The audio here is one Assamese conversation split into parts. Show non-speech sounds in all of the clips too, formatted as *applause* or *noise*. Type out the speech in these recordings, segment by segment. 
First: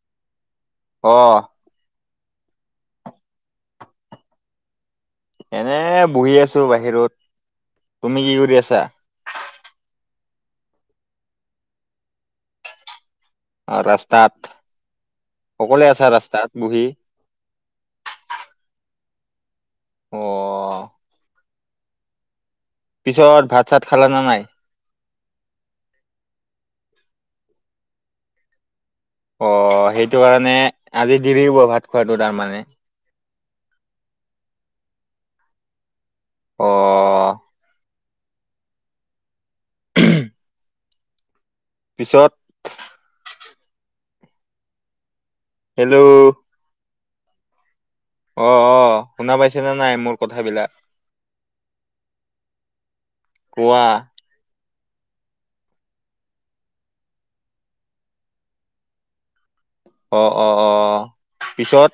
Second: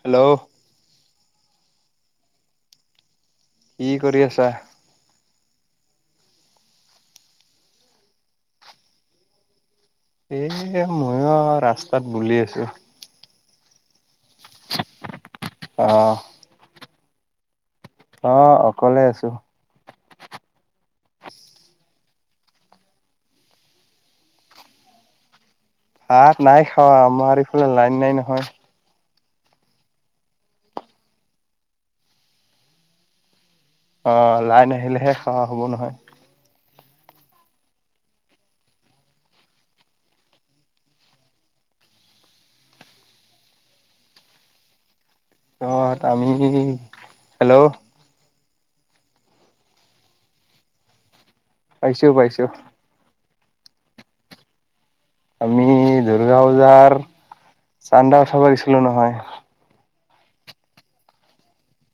হেল্ল', অহ ', কি কৰি আছা? এনে বহি আছো বাহিৰত তুমি কি কৰি আছা? এ ময়ো ৰাস্তাত বলি আছো। অ, ৰাস্তাত সকলোৱে আছো অ', ৰাস্তাত বহি। অ, অকলে আছো। অ', পিছত ভাত চাত খালা ন নাই। ভাত নাই খাৱা আমাৰ এইফালে লাইন নাই নহয়। অ, সেইটো কাৰণে আজি দেৰিওব ভাত খোৱাটো তাৰমানে। অ, লাইনাহিলেহে খাৱা হব নহয়। অ', হম। পিছত হেল্ল' আহ আমি হেল্ল' অ অ শুনা পাইছেনেে নাই মোৰ কথাবিলাক পাইছো পাইছো কোৱা আমি দুৰ্গা পূজাৰ চান্দা উ চাব গৈছিলো নহয় অ অ অ পিছত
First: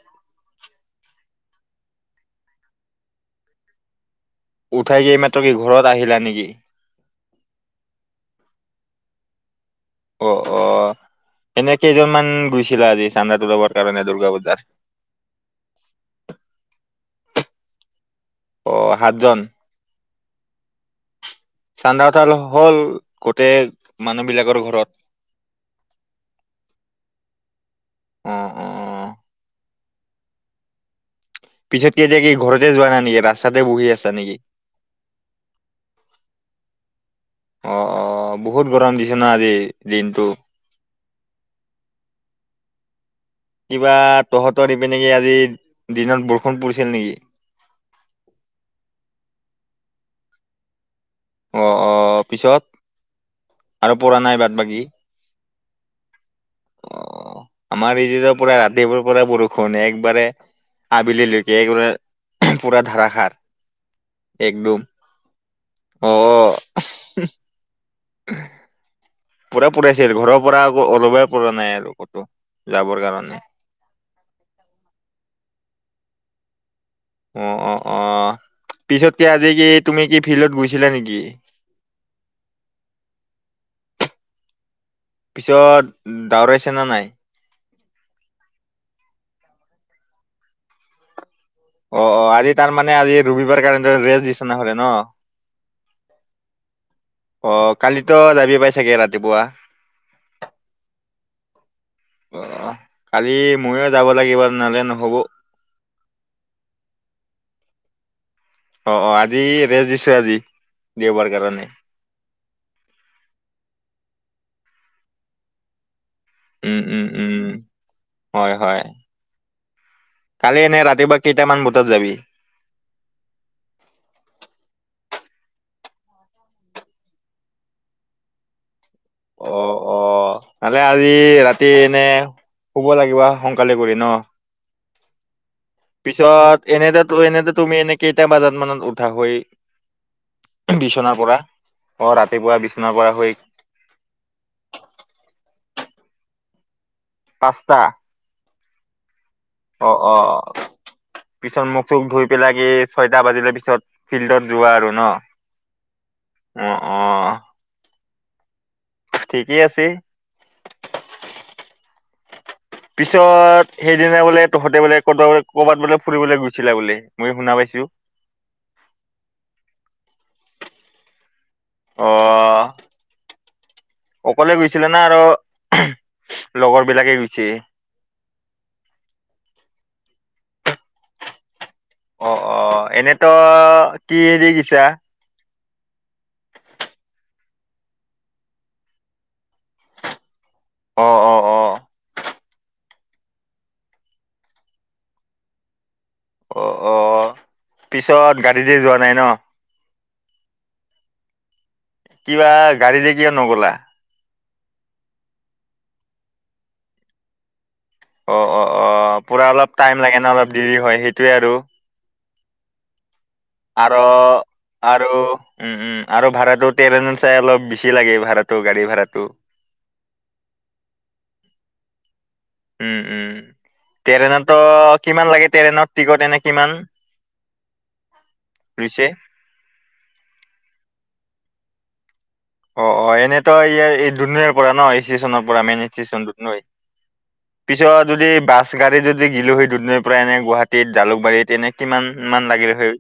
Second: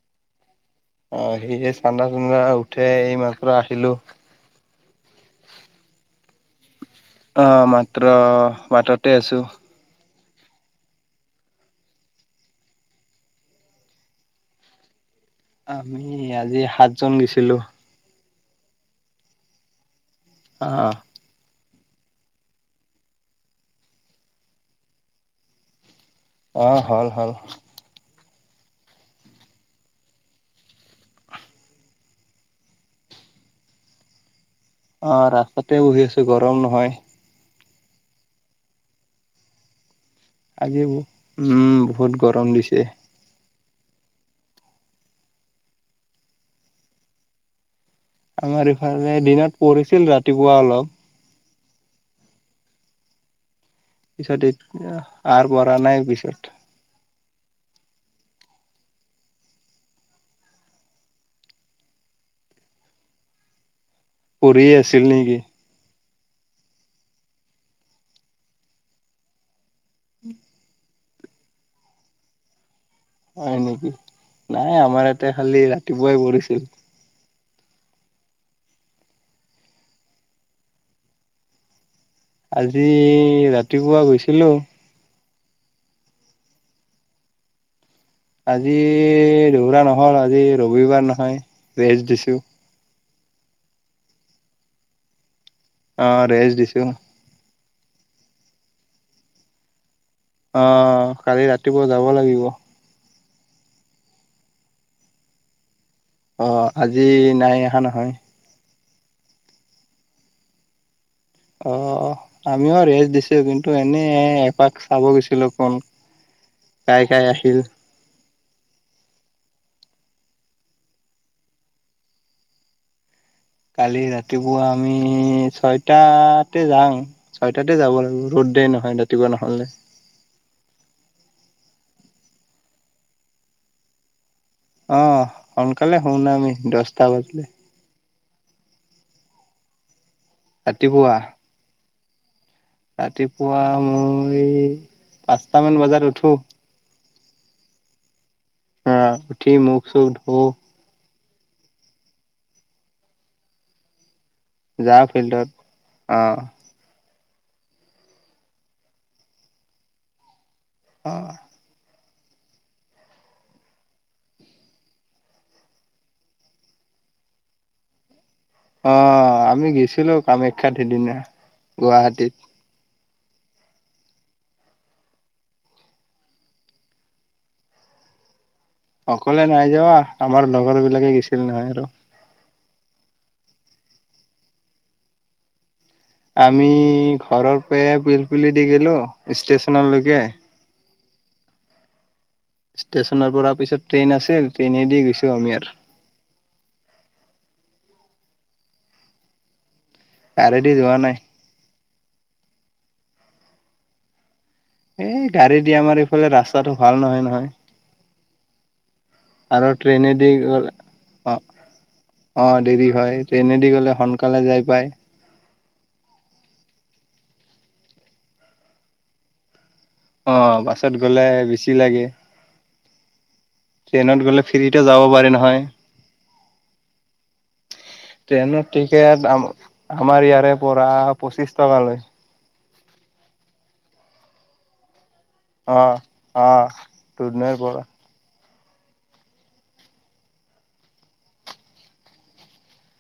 অ সি চান্দা চ্দা উঠে এই মাসৰ আহিলো উঠাই কি মাত্ৰ কি ঘৰত আহিলা নেকি আহ মাত্ৰ বাটতে আছো অ অ এনে কেইজনমান গৈছিলা আজি চান্দাাতটো যাবৰ কাৰণে দূৰ্গা পূজাৰ আমি আজি সাতজন গৈছিলো অ সাতজন অ চান্দাঠাল হ'ল গোটেই মানুহবিলাকৰ ঘৰত অ, হল, হল। উ, উ, অ। পিছত কে এতিয়া কি ঘৰতে যোৱা নাই নেকি ৰাস্তাতে বহি আছা নেকি? অ', ৰাস্তাতে বহি আছো গৰম নহয়। অ, অ, বহুত গৰম দিছে ন? আজি দিনটো। আজি বহুত উম বহুত গৰম দিছে কিবা তহঁতহৰ দিনত বৰষুণ নেকি আজি দিনত বৰষুণ পৰিছিল নেকি? আমাৰ ইফালে দিনত পঢ়িছিল ৰাতিপুৱা অলপ। অ, অ, পিছত আৰু পৰা নাই বাট বাকী। কৰা নাই পিছত। অ, আমাৰ এইফালৰ পৰা ৰাতি পোৱাৰ পৰা বৰষুণ একেবাৰে। আবেলিলৈকে এক পুৰা ধাৰষাৰ পঢ়ি আছিল নেকি? অ, পৰা পঢ়িছিল ঘৰৰ পৰা আকৌ ওলাবই পৰা নাই আৰু কতো। যাবৰ কাৰণে। হয় নেকি নাই আমাৰ ইয়াতে খালি ৰাতিপুৱাই পৰিছিল। অ, অঁ, অঁ। পিছতকে আজি কি তুমি কি ফিল্ডত গৈছিলা নেকি? আজি ৰাতিপুৱা গৈছিলো। পিছত দৌৰাইছে নে নাই? আজি দৌৰা নহল আজি ৰবিবাৰ নহয়। অ, ৰেষ্ট অ, দিছো আজি তাৰ মানে আজি ৰবিবাৰ কাৰণ ৰেষ্ট বিচনা হলে ন। অ, ৰেষ্ট দিছো। অ, কালিতো যাবি পাই চাগে? ৰাতিপুৱা। আহ, কালি ৰাতিপুৱা যাব অ লাগিব। কালি ময়ো যাব লাগিব নহলে নহব। অ, আজি নাই অহা নহয়। অ, অ আজি ৰেষ্ট দিছো আজি। দেওবাৰ কাৰণে অ, আমিও ৰেষ্ট দিছো কিন্তু এনে এপাক চাব গৈছিলো কোন উম, কাই উম, কাই উম, উ, আহিল হয়- হয় কালি এনে ৰাতিপুৱা কেইটামান বুজাত যাবি কালি ৰাতিপুৱা আমি ছয়টাতে যাওঁ ছয়টাতে যাব লাগিব ৰ'দ নহয় ন। অ, অ, আজি ৰাতি এই এনে শুব লাগিব সোনকালে কৰি ন। অহ, পিছত এনেতে এনে তুমি এনে কেইটা বজাত মানত উঠা হৈ ৰাতিপুৱা বিচনাৰ পৰা অ, ৰাতি ৰাতিপুৱা মই পাঁচটামান বজাত উঠো। পাঁচটা অ উঠি মুখ অ অ চুখ পিছত মোক চোক ধুই পেলাই এই ছয়টা বাজিলে পিছত। ফিল্ডত যোৱা আৰু ন? যাওঁ ফিল্ডত অ, অ। ঠিকেই আছে। অ, পিছত সেইদিনা বোলে তহঁতে বোলে ক ক'বাত বোলে ফুৰিবলৈ গৈছিলা বোলে মই শুনা পাইছো। অহ, আমি গৈছিলো কামাখ্যাত সিদিনা অ গুৱাহাটীত। অকলে গৈছিলে না আৰু লগৰ বিলাকে গৈছে? অকলে নাই যোৱা আমাৰ লগৰ বিলাকে গৈছিল নহয় আৰু অ এনেতো কি হেৰি গিছা আমি ঘৰৰ পৰা পিলপুলিদি গলো ষ্টেশচনলৈকে অ অ অ ষ্টেশচনৰ পৰা পিছত ট্ৰেইন আছিল ট্ৰেইনে দি গৈছো আমি আৰু অ অ পিছত গাড়ীতে যোৱা নাই ন গাড়ীদি যোৱা নাই কিবা গাড়ীৰে কিয় নগ'লা এই গাড়ী দি আমাৰ এইফালে ৰাস্তাটো ভাল নহয় নহয় অ অ অ পুৰা আৰু অলপ টাইম লাগে ন ট্ৰেইনেদি অলপ গ'লে দেৰি হয় সেইটোৱে অ আৰু অ দেৰি হয় ট্ৰেইনেদি গলে আৰু সোনকালে যাই পায় আৰু উম উম আৰু ভাড়াটো ট্ৰেইন চাই অলপ বেছি লাগে ভাড়াটো গাড়ী ভাড়াটো অ বাছত গলে বেছি লাগে উম উম ট্ৰেইনত গ'লে ট্ৰনতো ফ্ৰীতে যাব পাৰি কিমান লাগে নহয় ট্ৰেইনত টিকট এনেকে কিমান ট্ৰেইনৰ লৈছে? টিকেট আমাৰ ইয়াৰে পৰা পঁচিশ টকা লয় অ অ এনেইতো ইয়াৰ এই দুুধনৈ পৰা ন ষ্টেচনৰ পৰা মেইন অ ষ্টেচনত অ ন দুধনৈৰ পৰা পিছত যদি বাছ গাড়ী যদি গিলো সেই দুধনৈৰ পৰা এনে গুৱাহাটীত জালুকবাৰীত এনে কিমান মান লাগিলো সেই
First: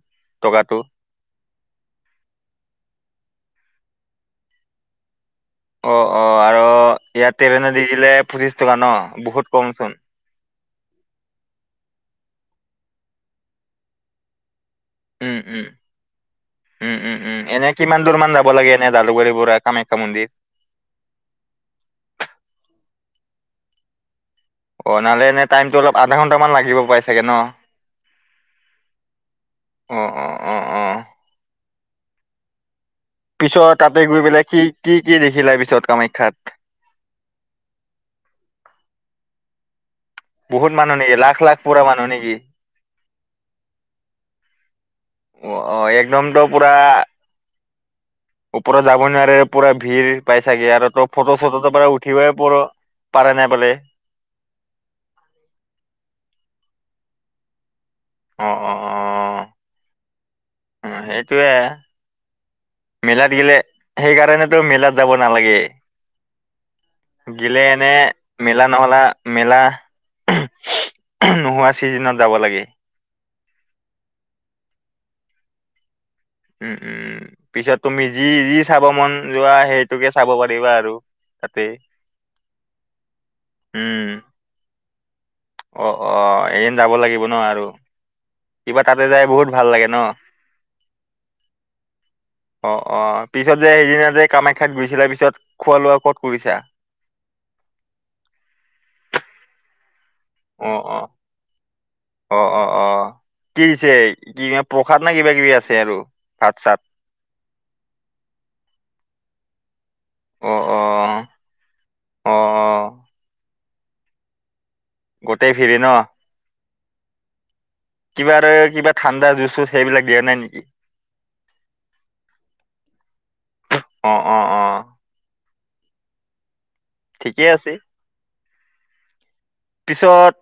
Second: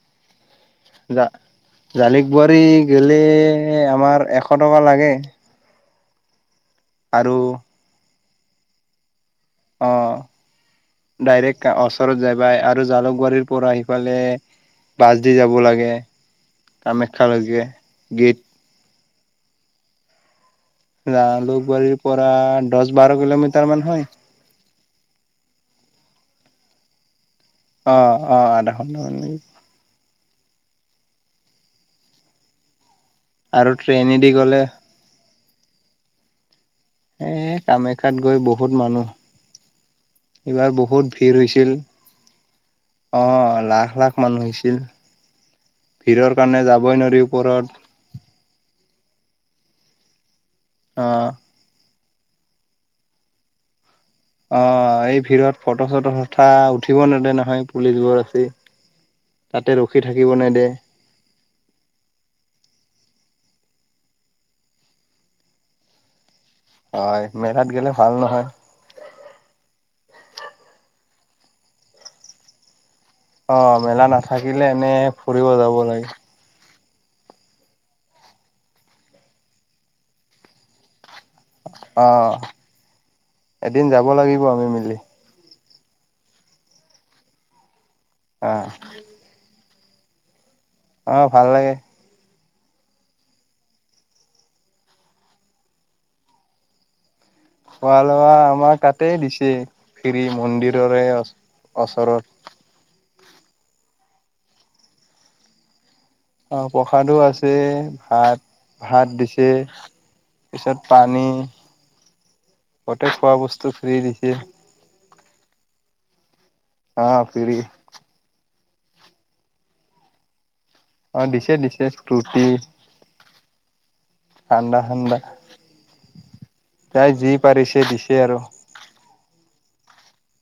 জালুকৱাৰী গলে আমাৰ এশ টকা লাগে অ অ আৰু আৰু ইয়াত তেৰেনে দি দিলে পঁচিশ টকা ন বহুত অ কমচোন ডাইৰেক্ট ওচৰত যাই আৰু জালুক বাৰীৰ পৰা আহিফালে উম উম উম উম উম কামাখ্যালৈকে এনে কিমান দূৰ গেট মান যাব লাগে এনে জালুকবাৰীপৰা কামাখ্যা মন্দিৰ জালুকবাৰীৰ পৰা দহ বাৰ কিলোমিটাৰ মান হয় অ নাললে এনে টাইমতটো অলপ আধা ঘণ্টামান লাগিব পাই চাগে ন অ অ আধা ঘণ্টা মান ল অ অ অ অ পিছত আৰু তাতে গৈ ট্ৰেইনেদি পেলাই কি গ'লে কি কি দেখিলে পিছত কামাখ্যাত এ কামাখ্যাত গৈ বহুত মানুহ এইবাৰ মানুহ বহুত নেকি লাখ ভিৰ লাখ হৈছিল পুৰা মানুহ নেকি অ লাখ লাখ মানুহ হৈছিল অ অ ভিৰৰ একদমতো কাৰণে পুৰা যাবই নোৱাৰি ওপৰত ওপৰত যাব নোৱাৰে পুৰা ভিৰ পাই চাগে আৰু অ তোৰ ফটো চটো ত পৰা উঠিবাই প পাৰা নাই বোলে অ এই ভিৰত ফটো চটো উথা উঠিব নেদে নহয় পুলিচবোৰ আছে অ অ অ তাতে ৰখি থাকিব নেদিয়ে। অ, সেইটোৱে। মেলাত গিলে সেইকাৰণেতো মেলাত যাব নালাগে। হয় গিলে মেলাত এনে গ'লে ভাল নহয় মেলা নহলা মেলা নোহোৱা চিজনিনত যাব লাগে। অ, মেলা নাথাকিলে এনে ফুৰিব যাব লাগে। উম - উম পিছত তুমি যি - যি চাব মন যোৱা সেইটোকে চাব পাৰিবা আৰু। তাতে অ, এদিন যাব উম লাগিব আমি মিলি। অ - অ এদিন যাব লাগিব ন আৰু অ কিবা তাতে যাই বহুত ভাল লাগে ন। আহ, ভাল লাগে। অ - অ পিছত যে সেইদিনা যে কামাখ্যাত গুৈছিলা পিছত খোৱা লোৱা ক'ত কৰিছা। খোৱা লোৱা আমাৰ তাতে দিছে। ফ্ৰী অ অ মন্দিৰৰে অ ওচৰত। অ অ কি দিছে ক প্ৰসাদ নে কিবা কিবি আছে আৰু। ভাত অ, চাত প্ৰসাদো আছে ভাত-ভাত দিছে। অ পিছত অ পানী অ অ গতে খোৱা বস্তু খ্ৰী দিছি। গোটেই ফিৰি ন। অ, ফ্ৰৰি। কিবা-কিবা ঠাণ্ডা জুচ চুচ সেইবিলাক দিয়া নাই নেকি? অ, দিছে - দিছে ফ্টোতি। অ অ অ ঠাণ্ডা-ঠাণ্ডা। তাই যি ঠিকে আছে পাৰিছে দিছে আৰু। পিছত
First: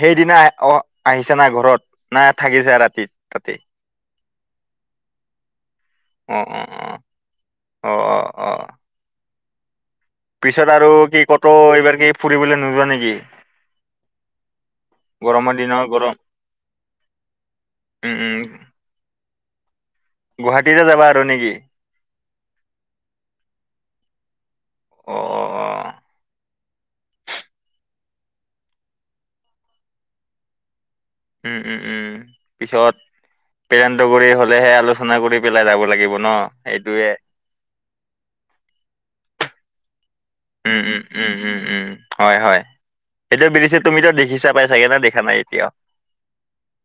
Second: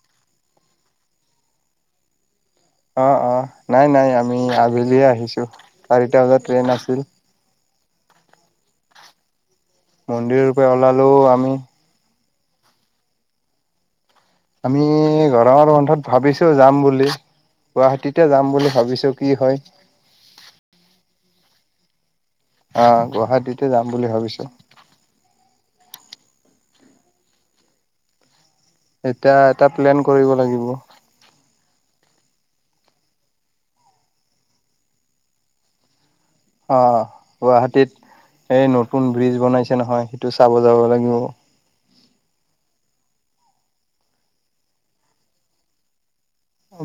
সেইদিনা অহ, আহিছে না ঘৰত না থাকিছা ৰাতি অ-অ তাতে নাই-নাই আমি আবেলিয়ে আহিছো চাৰিটা বজাত ট্ৰেইন আছিল। অ-অ-অ। মন্দিৰৰ পৰা পিছত আৰু ওলালো কি আমি কত এইবাৰ কি ফুৰিবলৈ নোযোৱা নেকি? আমি গৰমৰ দিনৰ বন্ধত গৰম ভাবিছো যাম বুলি। উম গুৱাহাটীতে উম যাম বুলি ভাবিছো কি হয়। গুৱাহাটীতে যাবা আৰু নেকি? অহ, গুৱাহাটীতে যাম বুলি ভাবিছো। অ অ অ এতিয়া এটা প্লেন কৰিব লাগিব। উম-উম-উম পিছত পেৰেণ্ডগৰ হলেহে আলোচনা কৰি পেলাই যাব লাগিব। ন অ, সেইটোয়ে গুৱাহাটীত এই নতুন ব্ৰিজ বনাইছে নহয়। চাব যাব লাগিব উম-উম-উম-উম-উম- উম। হয়-হয় সেইটোয়া বিছে তুমিতো দেখিছা পাই চাগে ন দেখা নাই এতিয়াও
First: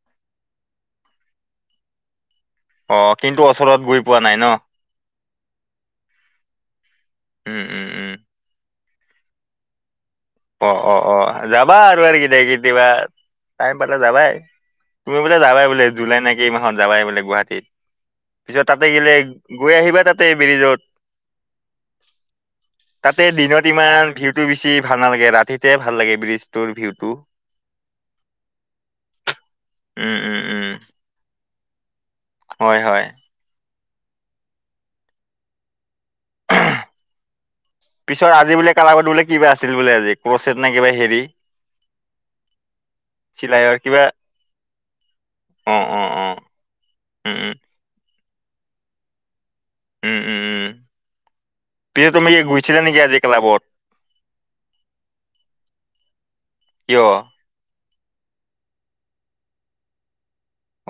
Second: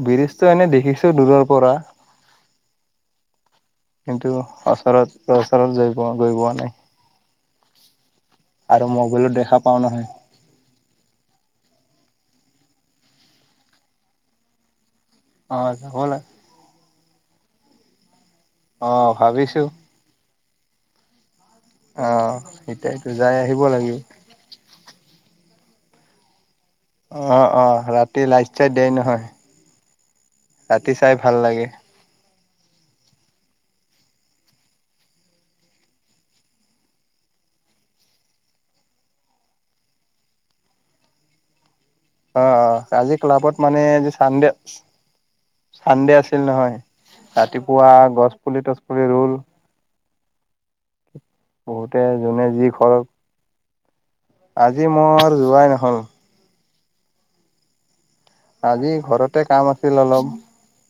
বৰিজটো এনে দেখিছো দূৰৰ পৰা অ কিন্তু ওচৰত গৈ পোৱা কিন্তু নাই ন ওচৰতওচৰত গাই পোৱা গৈ পোৱা নাই। উম-উম-উম। আৰু মবাইলো দেখা পাওঁ নহয়। অ-অ-অ যাবা আৰু আৰু কেইদ কে দয়িবা টাইম পাতা যাবাই তুমি বোলে অ যাবাই বোলে যাব জুলাই লাগ নেকি এই মাহত যাবাই বোলে গুৱাহাটীত পিছত তাতে অ গলে ভাবিছো গৈ আহিবা তাতে ব্ৰিজত অ এতিয়াতো তাতে যাই আহিব দিনত লাগিব ইমান ভিৰটো বি টি ভাল নালাগে ৰাতিতে ভাল লাগে ব্ৰীজ। অ-অ ৰাতি লষ্ট চাই দিয়াই নহয়। উম উম ৰাতি চাই ভাল লাগে। হয়-হয়। *inaudible* পিছৰ আজি বোলে কাগত বোলে কিবা আছিল বোলে। আজি কচছ নে কিবা হেৰি অ' অ', আজি ক্লাবত চিলাইৰ মানে কিবা যে চানডে অ অ চানডে অ আছিল নহয়, উম উম ৰাতিপুৱা গছপুলি তছপুলি ৰুল উম উম উম। বহুতে পিছে তুমি জোনে যি গৈছিলা নেকি কৰক, আজি ক্লাবত আজি মোৰ যোৱাই নহ'ল কিয়? আজি ঘৰতে কাম আছিল অলপ।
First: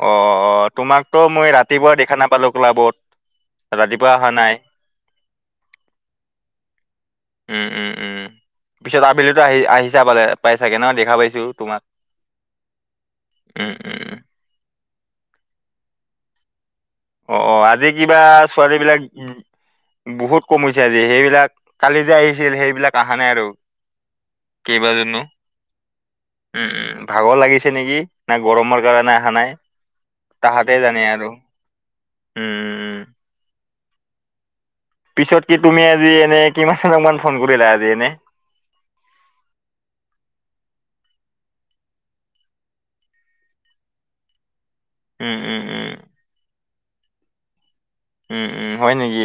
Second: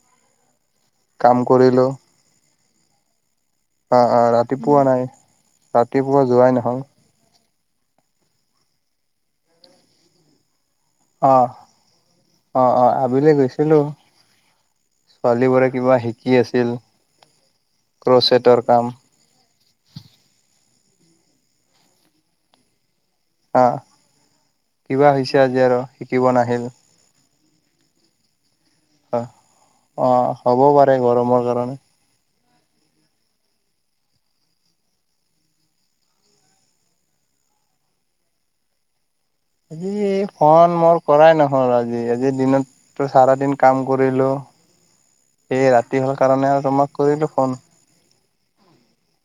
অ' অ', তোমাকতো কাম মই কৰিলো ৰাতিপুৱা দেখা নাপালো ক্লাবত। অ' ৰাতিপুৱা অ', অহা নাই ৰাতিপুৱা নাই, ৰাতিপুৱা যোৱাই নহ'ল। উম উম উম, পিছত আবেলিটো আহি-আহিছা পালে-পাই অ', অ' অ', আবেলি উম গৈছিলো। উম উম। ছোৱালী বোৰে কিবা শিকি আছিল। অ' অ', আজি কিবা ক্ৰচেটৰ ছোৱালী কাম বিলাক বহুত কমিছ ছে আজি, সেইবিলাক কালি যে আহিছিল সেইবিলাক আহা নাই আৰু, অ কিবা কেইবাজনো, হৈছে আজি আৰু শিকিব নাহিল উম উম, ভাগৰ লাগিছ নেকি, না গৰমৰ কাৰণে অ অহা নাই, অ হ'ব তাহাঁতেহে পাৰে জানে আৰু গৰমৰ কাৰণে উম। পিছত কি তুমি আজি এনে কিমানজন মান ফোন কৰিলা আজি এনে? আজি ফন মোৰ কৰাই নহ'ল আজি, আজি দিনতটো চাৰা দিন কাম কৰিলো। উম উম এই উম ৰাতি হোৱাৰ কাৰণে আৰু তোমাক কৰিলো ফোন। উম উম, হয় নেকি,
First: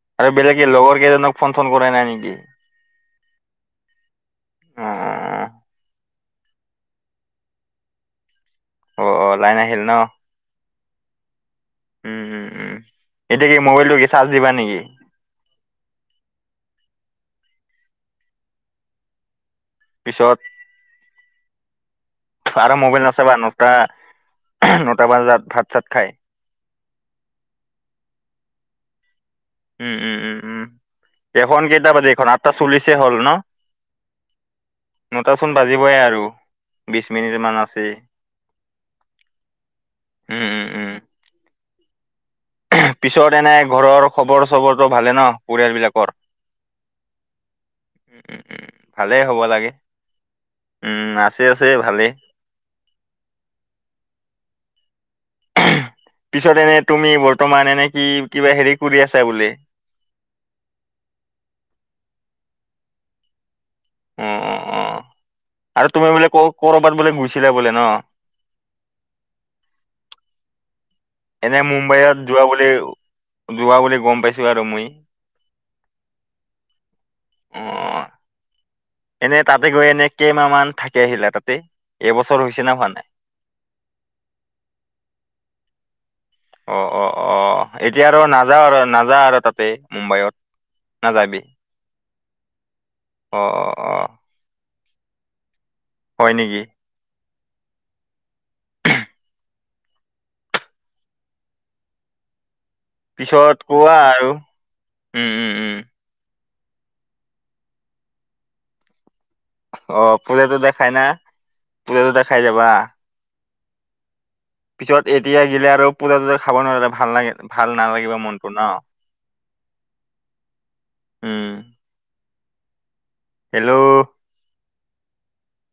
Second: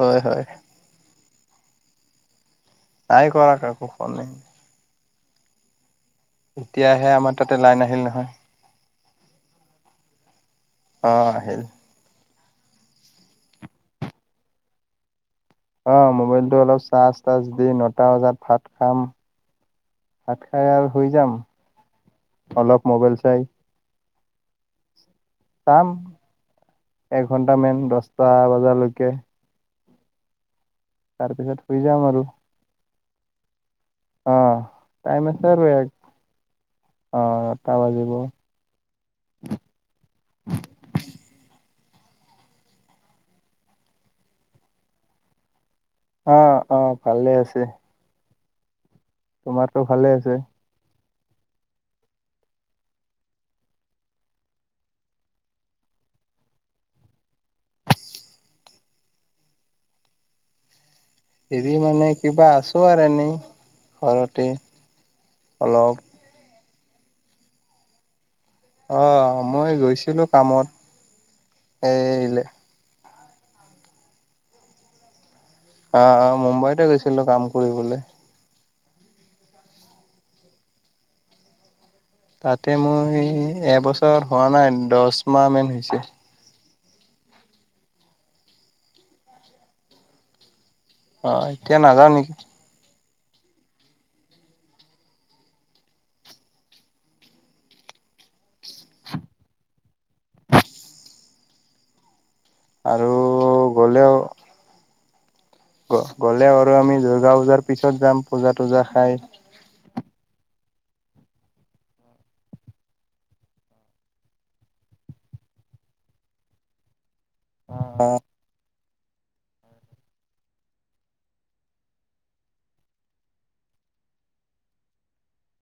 হয় আৰু হয় বেলেগ কি লগৰ কেইজনক ফন চন কৰাই নাই নেকি? নাই কৰা কাকো ফনেই। অ এতিয়াহে আমাৰ তাতে লাইন আহিল নহয়। অ' অ', লাইন আহিল ন? অ', আহিল। উম উম, এতিয়া কি মোবাইলটো কি চাৰ্জ দিবা নেকি? অ', মোবাইলটো অলপ চাৰ্জ-তাৰ্জ দি নটা বজাত ভাত খাম। পিছত ভাত খাই আৰু শুই যাম। আৰু অলপ মোবাইল নাচাবা চাই নটা, নটা বজাত ভাত চাত চাম খাই এঘন্টামান, দছটা বজালৈকে উম উম উম উম, তাৰপিছত এখন শুই কেইটা যাম আৰু বাজি-এখন আঠটা চল্লিশে হ'ল ন? অ' টাইম আছে নটাচোন আৰু এক বাজিবয়ে আৰু। বিছি মিনিট অ' মান নটা আছে, বাজিব অ' উম উম উম। পিছত এনে ঘৰৰ খবৰ চবৰো ভালে ন, পৰিয়াল বিলাক অ', অ', ভালে আছে। উম উম উম ভালেই হ'ব লাগে, তোমাৰতো ভালে আছে। উম আ আছে আছে, ভালেই। পিছত এনে তুমি বৰ্তমান এনে কি কিবা হেৰি কৰি আছা বোলে। হেৰি মানে কিবা আছো আৰু এনেই। অ ঘৰতে, অ অ আৰু অলপ তুমি বোলে ক কৰ'বাত বোলে গৈছিলা বোলে ন? অ', মই গৈছিলো কামত। এনে মুম্বায়ত এই যোৱা বুলি, যোৱা বুলি গম পাইছো আৰু মই। অ', অ', মুম্বাইতে গৈছিলো কাম অ কৰিবলে। এনে তাতে গৈ এনে কেইমাহ মান থাকি আহিলা তাতে? এবছৰ হৈছে না তাতে হোৱা নাই মই এবছৰত হোৱা নাই, দছ মাহ মান হৈছে। অ', অ', অ', এতিয়া আৰু নাযাৱ আৰু নাযাৱ আৰু তাতে, মুম্বায়ত? অ', এতিয়া নাযাৱ নেকি? অ', অ', অ'। হয় নেকি? আৰু পিছত কোৱা গ'লেও আৰু উম উম। উম গ'লেও আৰু আমি দুৰ্গা পূজাৰ পিছত যাম পূজা তুজা খাই। অ পূজা তুজা দেখাই না পূজাটো দেখাই যাবা। পিছত এতিয়া গিলে আৰু পূজা টুজা খাব নোৱাৰিলে ভাল অ নালাগিব মনতটো নহ। উম। হেল্ল'।